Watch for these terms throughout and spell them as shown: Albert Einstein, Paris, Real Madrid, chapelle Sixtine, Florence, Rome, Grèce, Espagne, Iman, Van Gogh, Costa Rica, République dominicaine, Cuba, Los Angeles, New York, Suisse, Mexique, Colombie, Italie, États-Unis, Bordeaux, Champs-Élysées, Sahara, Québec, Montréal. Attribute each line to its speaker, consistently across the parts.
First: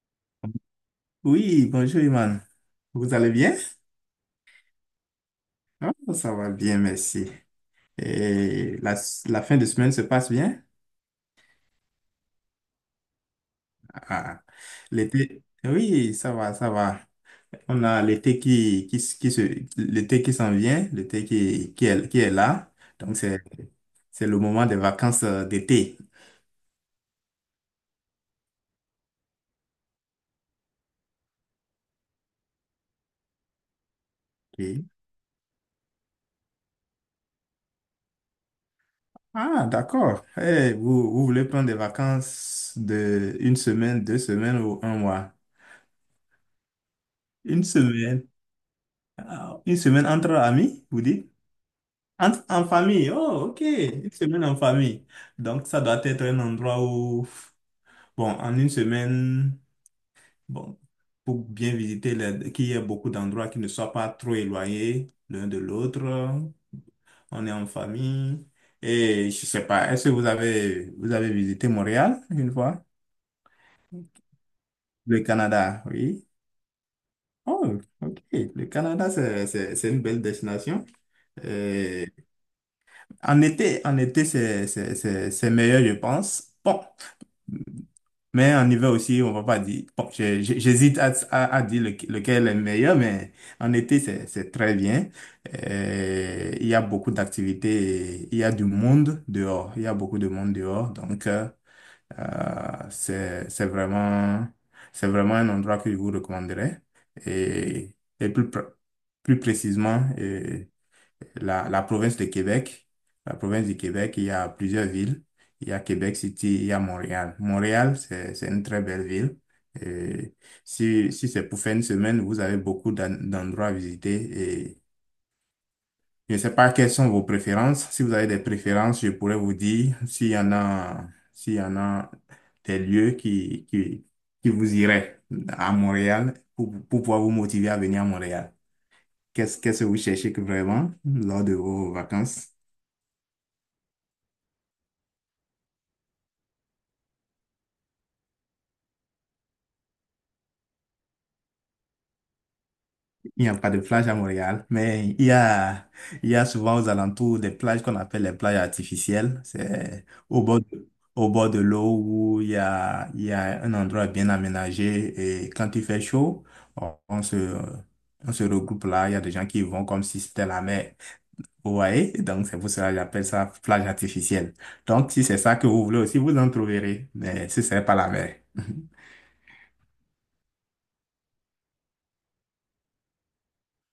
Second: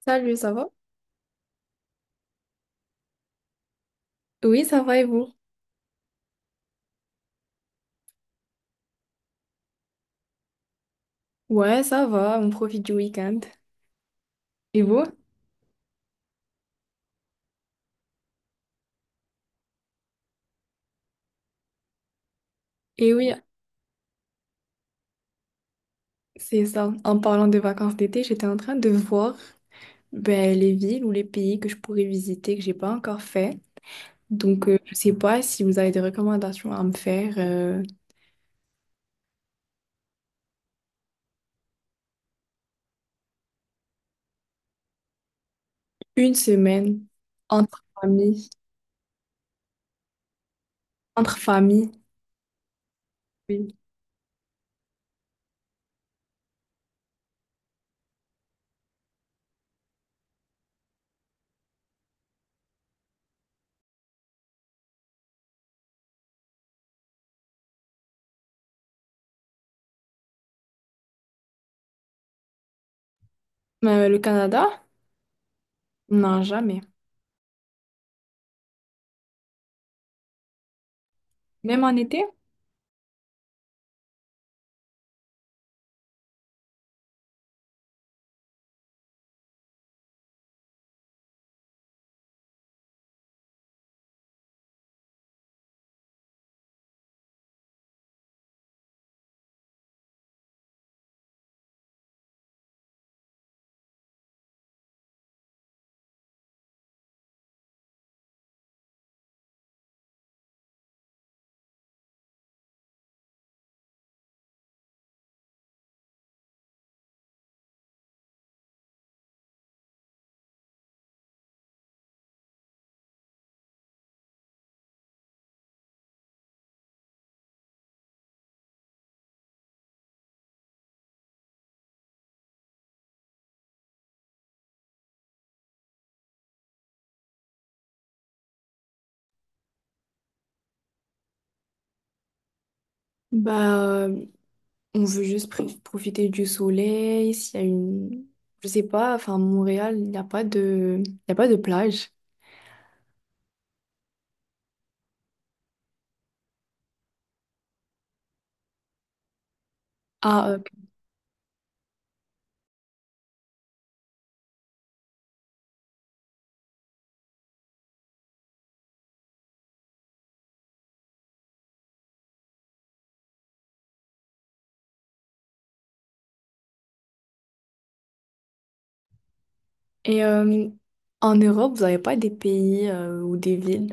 Speaker 1: Salut, ça va?
Speaker 2: Oui, bonjour Iman. Vous allez bien?
Speaker 1: Oui, ça va et vous?
Speaker 2: Ah, ça va bien, merci. Et la fin de semaine se passe bien?
Speaker 1: Ouais, ça va, on profite du week-end.
Speaker 2: Ah,
Speaker 1: Et vous?
Speaker 2: l'été, oui, ça va, ça va. On a l'été qui s'en vient, l'été qui est là.
Speaker 1: Et
Speaker 2: Donc,
Speaker 1: oui,
Speaker 2: c'est le moment des vacances d'été.
Speaker 1: c'est ça. En parlant de vacances d'été, j'étais en train de voir les villes ou les pays que je pourrais visiter que j'ai pas encore fait. Donc,
Speaker 2: Ok.
Speaker 1: je sais pas si vous avez des recommandations à me faire
Speaker 2: Ah, d'accord. Eh, vous voulez prendre des vacances de une semaine, deux semaines ou un mois?
Speaker 1: une semaine
Speaker 2: Une
Speaker 1: entre
Speaker 2: semaine.
Speaker 1: familles.
Speaker 2: Ah, une semaine entre amis, vous dites?
Speaker 1: Entre familles,
Speaker 2: En famille, oh, ok,
Speaker 1: oui.
Speaker 2: une semaine en famille. Donc, ça doit être un endroit où, bon, en une semaine, bon, pour bien visiter, qu'il y ait beaucoup d'endroits qui ne soient pas trop éloignés l'un de l'autre. On est en famille. Et je sais pas, est-ce que vous avez visité Montréal une fois?
Speaker 1: Mais, le Canada?
Speaker 2: Le Canada, oui.
Speaker 1: Non, jamais.
Speaker 2: Oh, ok. Le Canada, c'est une belle destination.
Speaker 1: Même en
Speaker 2: Euh,
Speaker 1: été?
Speaker 2: en été, c'est meilleur, je pense. Bon. Mais en hiver aussi, on va pas dire. Bon, j'hésite à dire lequel est le meilleur, mais en été, c'est très bien. Il y a beaucoup d'activités, il y a du monde dehors, il y a beaucoup de monde dehors. Donc, euh, c'est, c'est vraiment, c'est vraiment un endroit que je vous recommanderais. Et, et plus précisément, la province de Québec. La province du Québec, il y a plusieurs villes. Il y a Québec City, il y a Montréal. Montréal, c'est une très belle ville. Et si c'est pour faire une semaine, vous avez beaucoup d'endroits à visiter. Et je ne sais pas quelles sont vos préférences. Si vous avez des préférences, je pourrais vous dire s'il y en a des lieux qui vous iraient à Montréal pour pouvoir vous motiver à venir à Montréal. Qu'est-ce que vous cherchez que vraiment lors de vos vacances?
Speaker 1: Bah, euh, on veut juste profiter du soleil. S'il y a une, je sais pas, enfin Montréal, il n'y a pas de, il y a pas de plage.
Speaker 2: Il n'y a pas de plage à Montréal, mais il y a souvent aux alentours des plages qu'on appelle les plages artificielles. C'est au
Speaker 1: Ah, euh,
Speaker 2: bord de, au bord de l'eau où il y a un endroit bien aménagé et quand il fait chaud, on, on se, on se regroupe là. Il y a des gens qui vont comme si c'était la mer. Vous voyez? Donc c'est pour cela que j'appelle ça plage artificielle. Donc si c'est ça que vous voulez aussi, vous en trouverez, mais ce serait pas la mer.
Speaker 1: Et en Europe, vous n'avez pas des pays ou des villes?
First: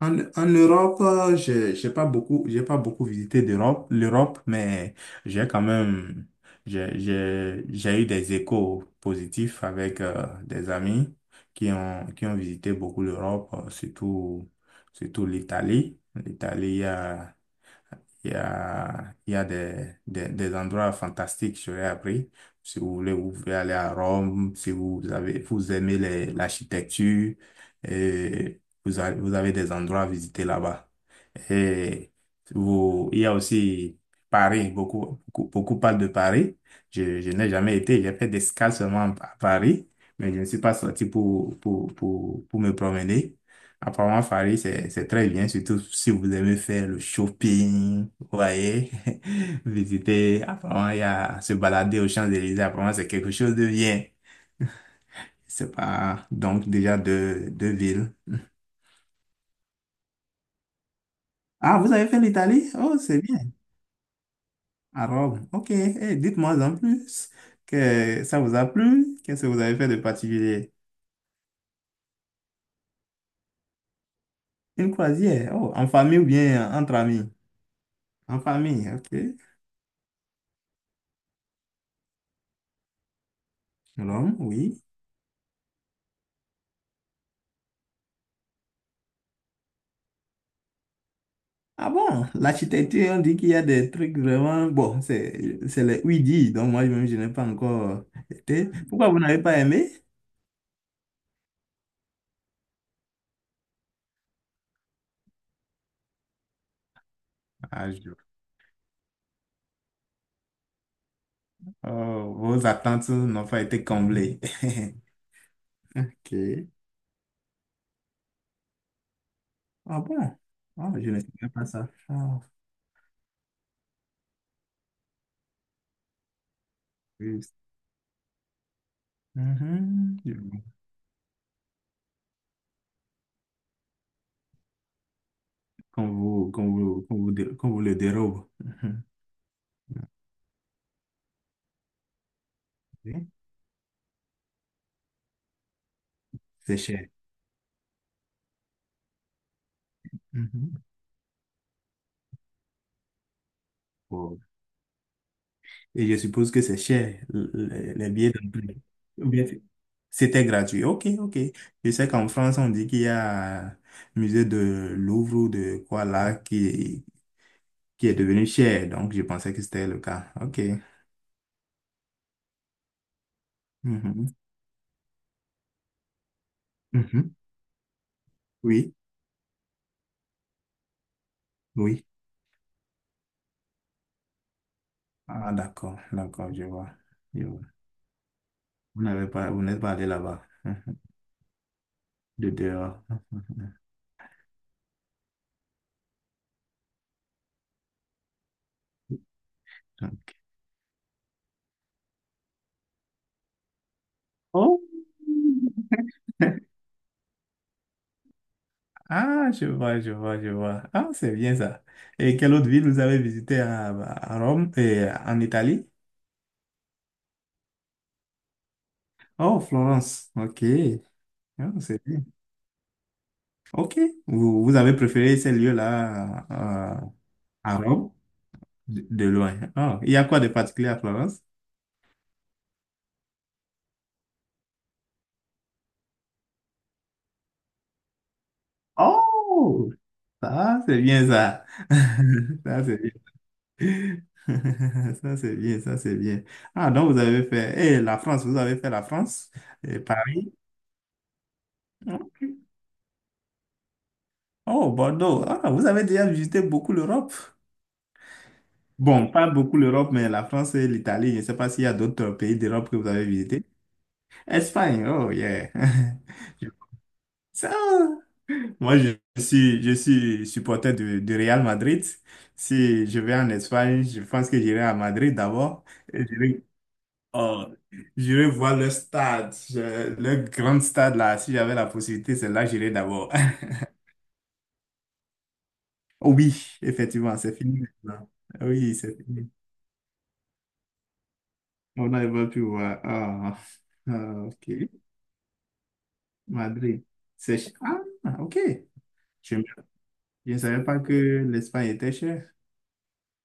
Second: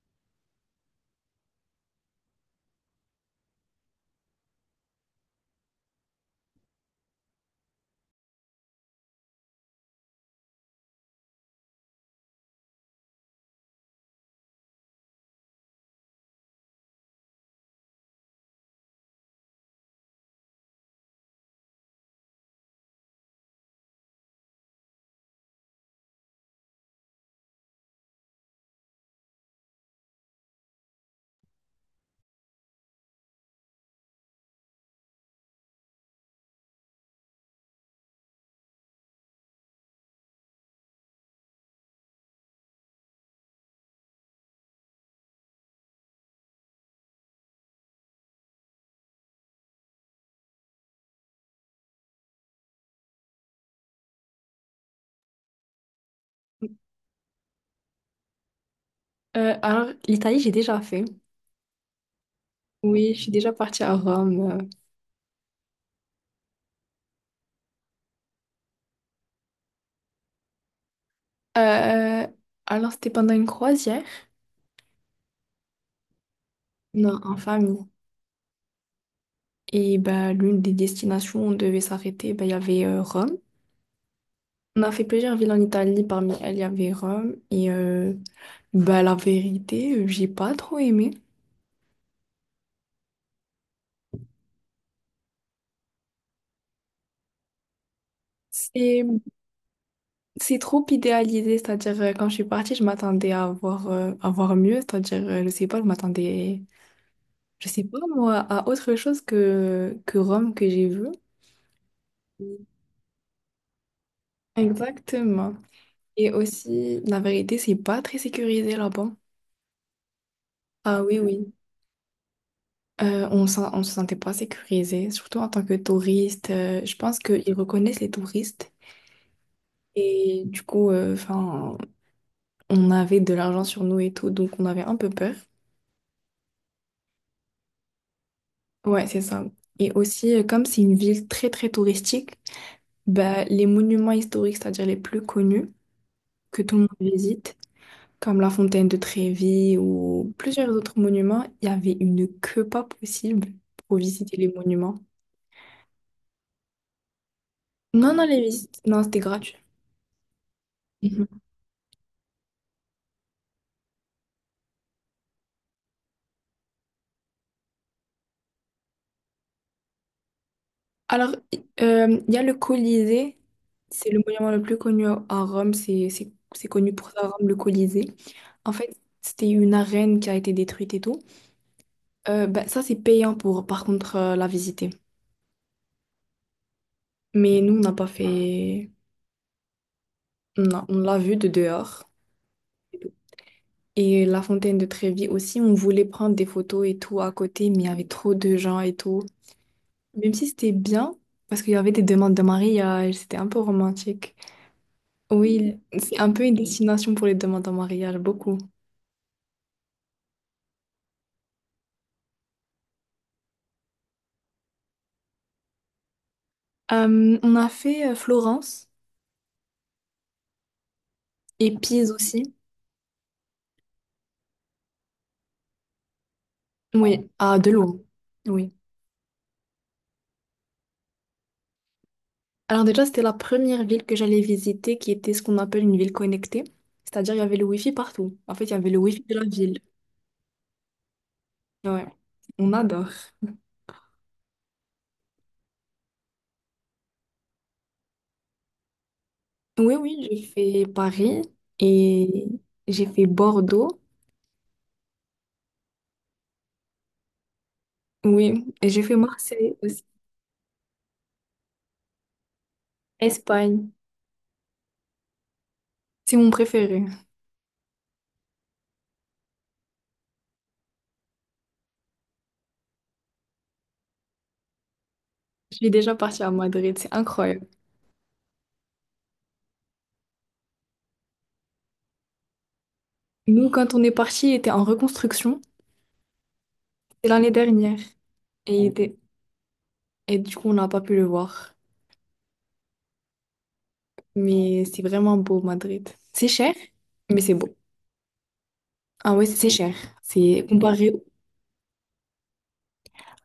Speaker 2: En Europe, j'ai pas beaucoup visité l'Europe, mais j'ai quand même, j'ai eu des échos positifs avec des amis qui ont visité beaucoup l'Europe, surtout l'Italie. L'Italie, il y a des endroits fantastiques, j'aurais appris. Si vous voulez, vous pouvez aller à Rome, si vous avez, vous aimez l'architecture, et vous avez des endroits à visiter là-bas. Et vous, il y a aussi Paris, beaucoup parlent de Paris. Je n'ai jamais été, j'ai fait des escales seulement à Paris, mais je ne suis pas sorti pour me promener. Apparemment, Paris, c'est très bien, surtout si vous aimez faire le shopping, vous voyez, visiter, apparemment, il y a se balader aux Champs-Élysées, apparemment, c'est quelque chose de bien. C'est pas, donc, déjà deux villes.
Speaker 1: Alors, l'Italie, j'ai déjà fait.
Speaker 2: Ah, vous avez fait l'Italie? Oh,
Speaker 1: Oui,
Speaker 2: c'est
Speaker 1: je suis
Speaker 2: bien.
Speaker 1: déjà partie à Rome.
Speaker 2: À Rome. Ok. Eh, dites-moi en plus que ça vous a plu. Qu'est-ce que vous avez fait de particulier?
Speaker 1: Euh, alors, c'était pendant une croisière?
Speaker 2: Une croisière. Oh, en famille ou bien entre
Speaker 1: Non,
Speaker 2: amis?
Speaker 1: en famille.
Speaker 2: En famille, ok.
Speaker 1: Et bah, l'une des destinations où on devait s'arrêter, bah, il y avait Rome.
Speaker 2: Rome, oui.
Speaker 1: On a fait plusieurs villes en Italie, parmi elles il y avait Rome et bah, la vérité, j'ai pas trop aimé.
Speaker 2: Ah bon, l'architecture, on dit qu'il y a des trucs vraiment. Bon, c'est les ouïdis, donc moi-même, je n'ai pas encore été.
Speaker 1: C'est
Speaker 2: Pourquoi vous n'avez pas aimé?
Speaker 1: c'est trop idéalisé, c'est-à-dire quand je suis partie, je m'attendais à voir mieux, c'est-à-dire je sais pas, je m'attendais, je sais
Speaker 2: Ah,
Speaker 1: pas
Speaker 2: je-
Speaker 1: moi, à autre chose que Rome que j'ai vu.
Speaker 2: Oh, vos attentes n'ont pas été comblées.
Speaker 1: Exactement. Et
Speaker 2: Ok.
Speaker 1: aussi, la vérité, c'est pas très sécurisé là-bas.
Speaker 2: Ah bon? Ah,
Speaker 1: Ah
Speaker 2: je
Speaker 1: oui,
Speaker 2: ne savais
Speaker 1: oui.
Speaker 2: pas ça. Ah.
Speaker 1: On se sentait pas sécurisé, surtout en tant que touriste. Je pense
Speaker 2: Oui,
Speaker 1: qu'ils reconnaissent les touristes.
Speaker 2: mhm.
Speaker 1: Et du coup, enfin, on avait de l'argent sur nous et tout, donc on avait un peu peur.
Speaker 2: Qu'on vous le dérobe. Mhm.
Speaker 1: Ouais, c'est ça. Et aussi, comme c'est une ville très très touristique,
Speaker 2: Oui.
Speaker 1: bah, les monuments historiques, c'est-à-dire les plus connus que tout
Speaker 2: C'est
Speaker 1: le
Speaker 2: cher.
Speaker 1: monde visite, comme la fontaine de Trévi ou plusieurs
Speaker 2: Mhm.
Speaker 1: autres monuments, il y avait une queue pas possible pour visiter les monuments.
Speaker 2: Et je suppose que c'est cher, les
Speaker 1: Non, non,
Speaker 2: billets
Speaker 1: les
Speaker 2: d'avion.
Speaker 1: visites, non, c'était
Speaker 2: Ou bien
Speaker 1: gratuit.
Speaker 2: c'est- C'était gratuit. Ok,
Speaker 1: Mhm.
Speaker 2: ok. Je sais qu'en France, on dit qu'il y a un musée de Louvre ou de quoi là qui est devenu cher. Donc, je pensais que c'était le cas. Ok.
Speaker 1: Alors, il y a le Colisée, c'est le
Speaker 2: Mhm.
Speaker 1: monument le plus connu à Rome, c'est connu pour ça,
Speaker 2: Mhm.
Speaker 1: Rome, le Colisée. En
Speaker 2: Oui,
Speaker 1: fait, c'était une arène qui a été détruite et tout.
Speaker 2: oui.
Speaker 1: Ben, ça, c'est payant pour, par contre, la visiter.
Speaker 2: Ah, d'accord, d'accord, je vois. Je
Speaker 1: Mais
Speaker 2: vois.
Speaker 1: nous, on n'a pas fait...
Speaker 2: Vous n'êtes pas allé là-bas.
Speaker 1: Non,
Speaker 2: Mhm.
Speaker 1: on l'a vue de dehors.
Speaker 2: De dehors. Mhm.
Speaker 1: Et la fontaine de Trévi aussi, on voulait prendre des photos et tout à côté, mais il y avait trop de gens et tout. Même
Speaker 2: Donc.
Speaker 1: si c'était bien, parce qu'il y avait des demandes de mariage, c'était un peu romantique.
Speaker 2: Oh.
Speaker 1: Oui, c'est un peu une destination pour les demandes en mariage, beaucoup.
Speaker 2: Ah, je vois, je vois, je vois. Ah, c'est bien ça. Et quelle autre ville vous avez visité à Rome et en Italie?
Speaker 1: On a fait Florence
Speaker 2: Oh, Florence. OK. Ah,
Speaker 1: et
Speaker 2: c'est
Speaker 1: Pise
Speaker 2: bien.
Speaker 1: aussi.
Speaker 2: OK. Vous avez préféré ces lieux-là
Speaker 1: Oui, à
Speaker 2: à
Speaker 1: Delourme.
Speaker 2: Rome
Speaker 1: Oui.
Speaker 2: de loin. Ah, il y a quoi de particulier à Florence?
Speaker 1: Alors déjà, c'était la première ville que j'allais visiter qui était ce qu'on appelle une ville connectée. C'est-à-dire, il y avait le Wi-Fi partout. En fait, il y avait le Wi-Fi de la ville.
Speaker 2: Oh, ça, c'est bien ça.
Speaker 1: Ouais, on
Speaker 2: Ça, c'est
Speaker 1: adore.
Speaker 2: bien. Ça, c'est bien, ça, c'est bien. Ah, donc vous avez fait. Et la France, vous avez fait la France
Speaker 1: Oui,
Speaker 2: et
Speaker 1: oui, j'ai
Speaker 2: Paris.
Speaker 1: fait Paris et j'ai fait Bordeaux.
Speaker 2: Oh, Bordeaux. Ah, vous avez déjà visité beaucoup l'Europe.
Speaker 1: Oui, et j'ai fait
Speaker 2: Bon, pas
Speaker 1: Marseille
Speaker 2: beaucoup
Speaker 1: aussi.
Speaker 2: l'Europe, mais la France et l'Italie. Je ne sais pas s'il y a d'autres pays d'Europe que vous avez visités.
Speaker 1: Espagne,
Speaker 2: Espagne, oh yeah.
Speaker 1: c'est mon
Speaker 2: Je-
Speaker 1: préféré.
Speaker 2: Ça, moi, je suis supporter du Real Madrid. Si je vais en Espagne, je pense que j'irai à Madrid
Speaker 1: Je
Speaker 2: d'abord.
Speaker 1: suis déjà
Speaker 2: Et
Speaker 1: partie à
Speaker 2: J'irai
Speaker 1: Madrid, c'est
Speaker 2: oh,
Speaker 1: incroyable.
Speaker 2: j'irai voir le stade, le grand stade là. Si j'avais la possibilité, c'est là que j'irai d'abord.
Speaker 1: Nous, quand on est parti, il était en reconstruction.
Speaker 2: Oui,
Speaker 1: C'est
Speaker 2: effectivement,
Speaker 1: l'année
Speaker 2: c'est fini
Speaker 1: dernière.
Speaker 2: maintenant.
Speaker 1: Et, il
Speaker 2: Oui,
Speaker 1: était...
Speaker 2: c'est fini.
Speaker 1: Et du coup, on n'a pas pu le voir.
Speaker 2: On n'arrive plus voir. Ah, ah, ok.
Speaker 1: Mais c'est vraiment beau, Madrid. C'est cher,
Speaker 2: Madrid.
Speaker 1: mais c'est
Speaker 2: C'est
Speaker 1: beau.
Speaker 2: cher. Ah, ok.
Speaker 1: Ah ouais,
Speaker 2: Je
Speaker 1: c'est cher.
Speaker 2: je ne
Speaker 1: C'est
Speaker 2: savais pas
Speaker 1: comparé.
Speaker 2: que l'Espagne était chère.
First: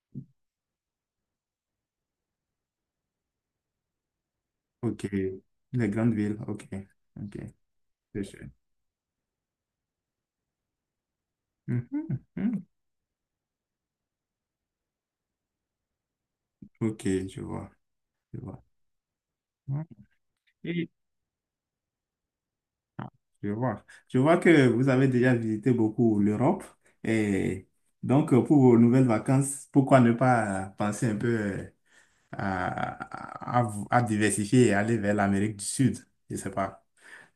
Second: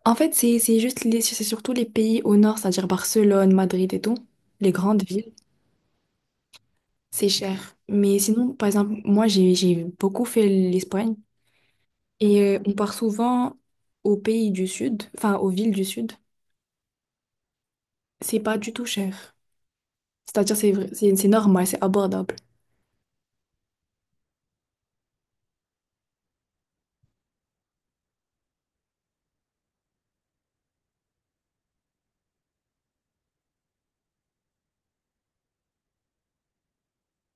Speaker 1: En fait, c'est juste les, c'est surtout les pays au nord, c'est-à-dire Barcelone, Madrid et tout, les grandes
Speaker 2: Ok.
Speaker 1: villes,
Speaker 2: Les grandes villes. Ok.
Speaker 1: c'est
Speaker 2: Ok.
Speaker 1: cher. Mais
Speaker 2: C'est cher.
Speaker 1: sinon, par exemple, moi j'ai beaucoup fait l'Espagne
Speaker 2: Mhm,
Speaker 1: et
Speaker 2: mhm.
Speaker 1: on part souvent aux pays du sud, enfin aux villes du sud.
Speaker 2: Ok, je vois.
Speaker 1: C'est
Speaker 2: Je
Speaker 1: pas
Speaker 2: vois.
Speaker 1: du tout cher. C'est-à-dire c'est vrai-
Speaker 2: Ok,
Speaker 1: c'est c'est normal, c'est abordable.
Speaker 2: je vois. Je vois que vous avez déjà visité beaucoup l'Europe. Et donc, pour vos nouvelles vacances, pourquoi ne pas penser un peu à diversifier et aller vers l'Amérique du Sud? Je ne sais pas.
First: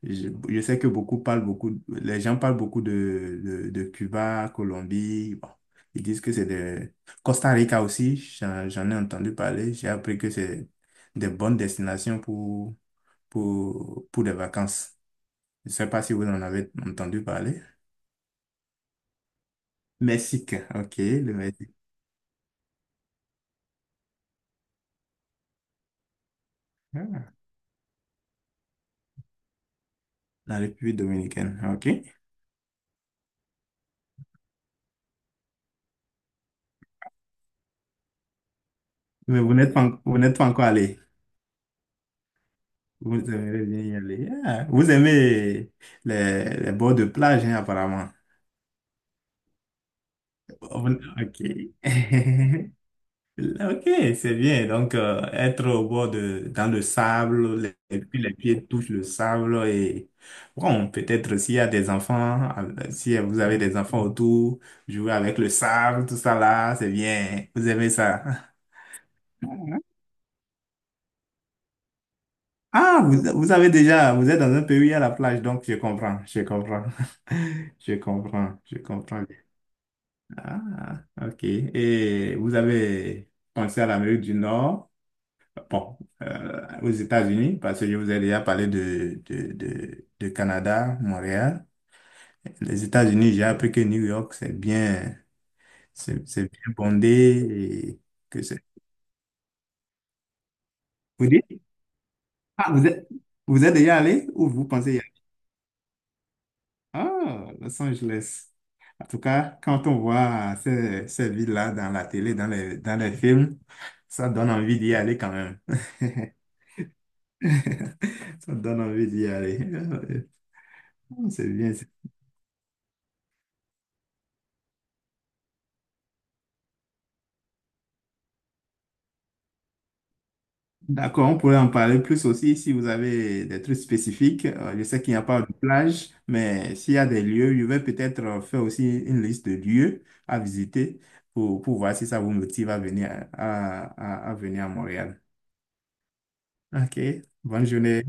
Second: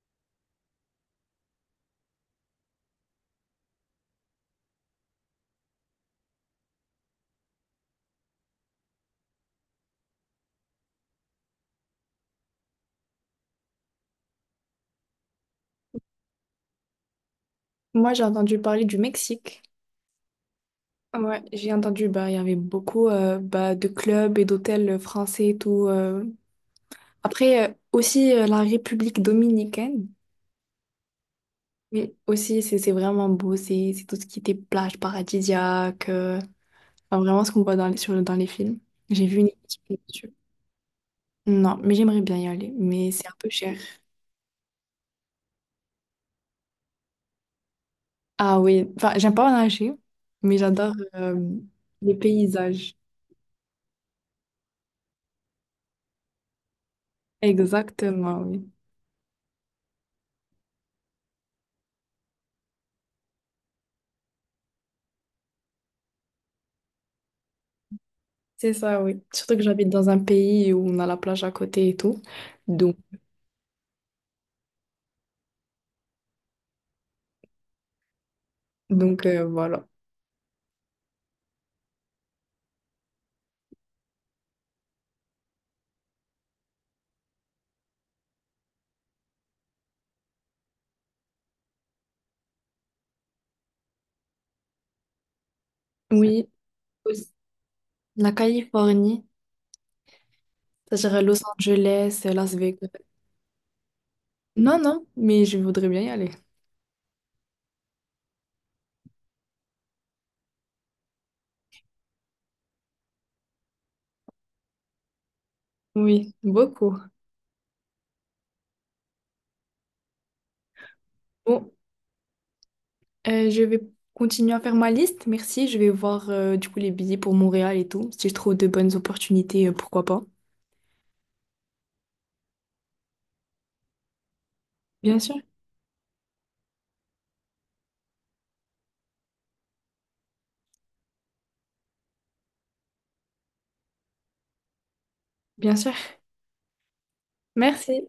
Speaker 2: Je sais que les gens parlent beaucoup de Cuba, Colombie. Bon, ils disent que c'est de Costa Rica aussi, j'en ai entendu parler. J'ai appris que c'est des bonnes destinations pour des vacances. Je ne sais pas si vous en avez entendu parler.
Speaker 1: Moi j'ai entendu parler du Mexique.
Speaker 2: Mexique, ok, le
Speaker 1: Ouais, j'ai
Speaker 2: Mexique.
Speaker 1: entendu, bah, il y avait beaucoup bah, de clubs et d'hôtels français et tout.
Speaker 2: Ah,
Speaker 1: Après, aussi la République dominicaine,
Speaker 2: la République dominicaine, ok.
Speaker 1: oui, aussi c'est vraiment beau, c'est tout ce qui était plage paradisiaque, enfin, vraiment ce qu'on voit dans les, sur, dans les films. J'ai vu
Speaker 2: Mais
Speaker 1: une équipe
Speaker 2: vous
Speaker 1: là-dessus.
Speaker 2: n'êtes pas encore allé.
Speaker 1: Non, mais j'aimerais bien y aller, mais
Speaker 2: Vous
Speaker 1: c'est un peu
Speaker 2: aimez
Speaker 1: cher.
Speaker 2: bien y aller. Ah, vous aimez les bords de plage, hein, apparemment.
Speaker 1: Ah oui, enfin, j'aime pas nager, mais j'adore
Speaker 2: Bon, ok.
Speaker 1: les paysages.
Speaker 2: Ok, c'est bien. Donc, être au bord de, dans le sable, et puis les
Speaker 1: Exactement,
Speaker 2: pieds
Speaker 1: oui.
Speaker 2: touchent le sable et bon, peut-être s'il y a des enfants, si vous avez des enfants autour, jouer avec le sable, tout ça là, c'est bien. Vous aimez ça.
Speaker 1: C'est ça, oui. Surtout que j'habite dans un pays où on a la plage à côté et tout. Donc,
Speaker 2: Ah, vous êtes dans un pays à la plage, donc je comprends, je comprends. Je comprends, je comprends.
Speaker 1: donc voilà.
Speaker 2: Ah, ok. Et vous avez pensé à l'Amérique du Nord? Bon, aux États-Unis, parce que je vous ai déjà parlé de Canada, Montréal. Les États-Unis, j'ai appris que New York, c'est bien, c'est
Speaker 1: Oui,
Speaker 2: c'est bien
Speaker 1: aussi,
Speaker 2: bondé et
Speaker 1: la
Speaker 2: que c'est.
Speaker 1: Californie. Ça serait
Speaker 2: Vous
Speaker 1: Los
Speaker 2: dites?
Speaker 1: Angeles, Las
Speaker 2: Ah, vous
Speaker 1: Vegas.
Speaker 2: êtes, vous êtes déjà allé ou vous
Speaker 1: Non,
Speaker 2: pensez y
Speaker 1: non,
Speaker 2: aller?
Speaker 1: mais je voudrais bien y aller.
Speaker 2: Ah, Los Angeles. En tout cas, quand on voit ces villes-là dans la télé, dans les films, ça donne envie d'y aller quand même.
Speaker 1: Oui, beaucoup.
Speaker 2: Ça donne envie d'y aller. Ah, c'est
Speaker 1: Bon,
Speaker 2: bien.
Speaker 1: je vais continuer à faire ma liste. Merci. Je vais voir du coup les billets pour Montréal et tout. Si je trouve de bonnes opportunités, pourquoi pas.
Speaker 2: D'accord, on pourrait en parler plus aussi si vous avez des trucs spécifiques. Je sais qu'il n'y
Speaker 1: Bien
Speaker 2: a
Speaker 1: sûr,
Speaker 2: pas de plage, mais s'il y a des lieux, je vais peut-être faire aussi une liste de lieux à visiter pour voir si ça vous motive à venir à Montréal.
Speaker 1: bien sûr.
Speaker 2: OK, bonne journée.
Speaker 1: Merci.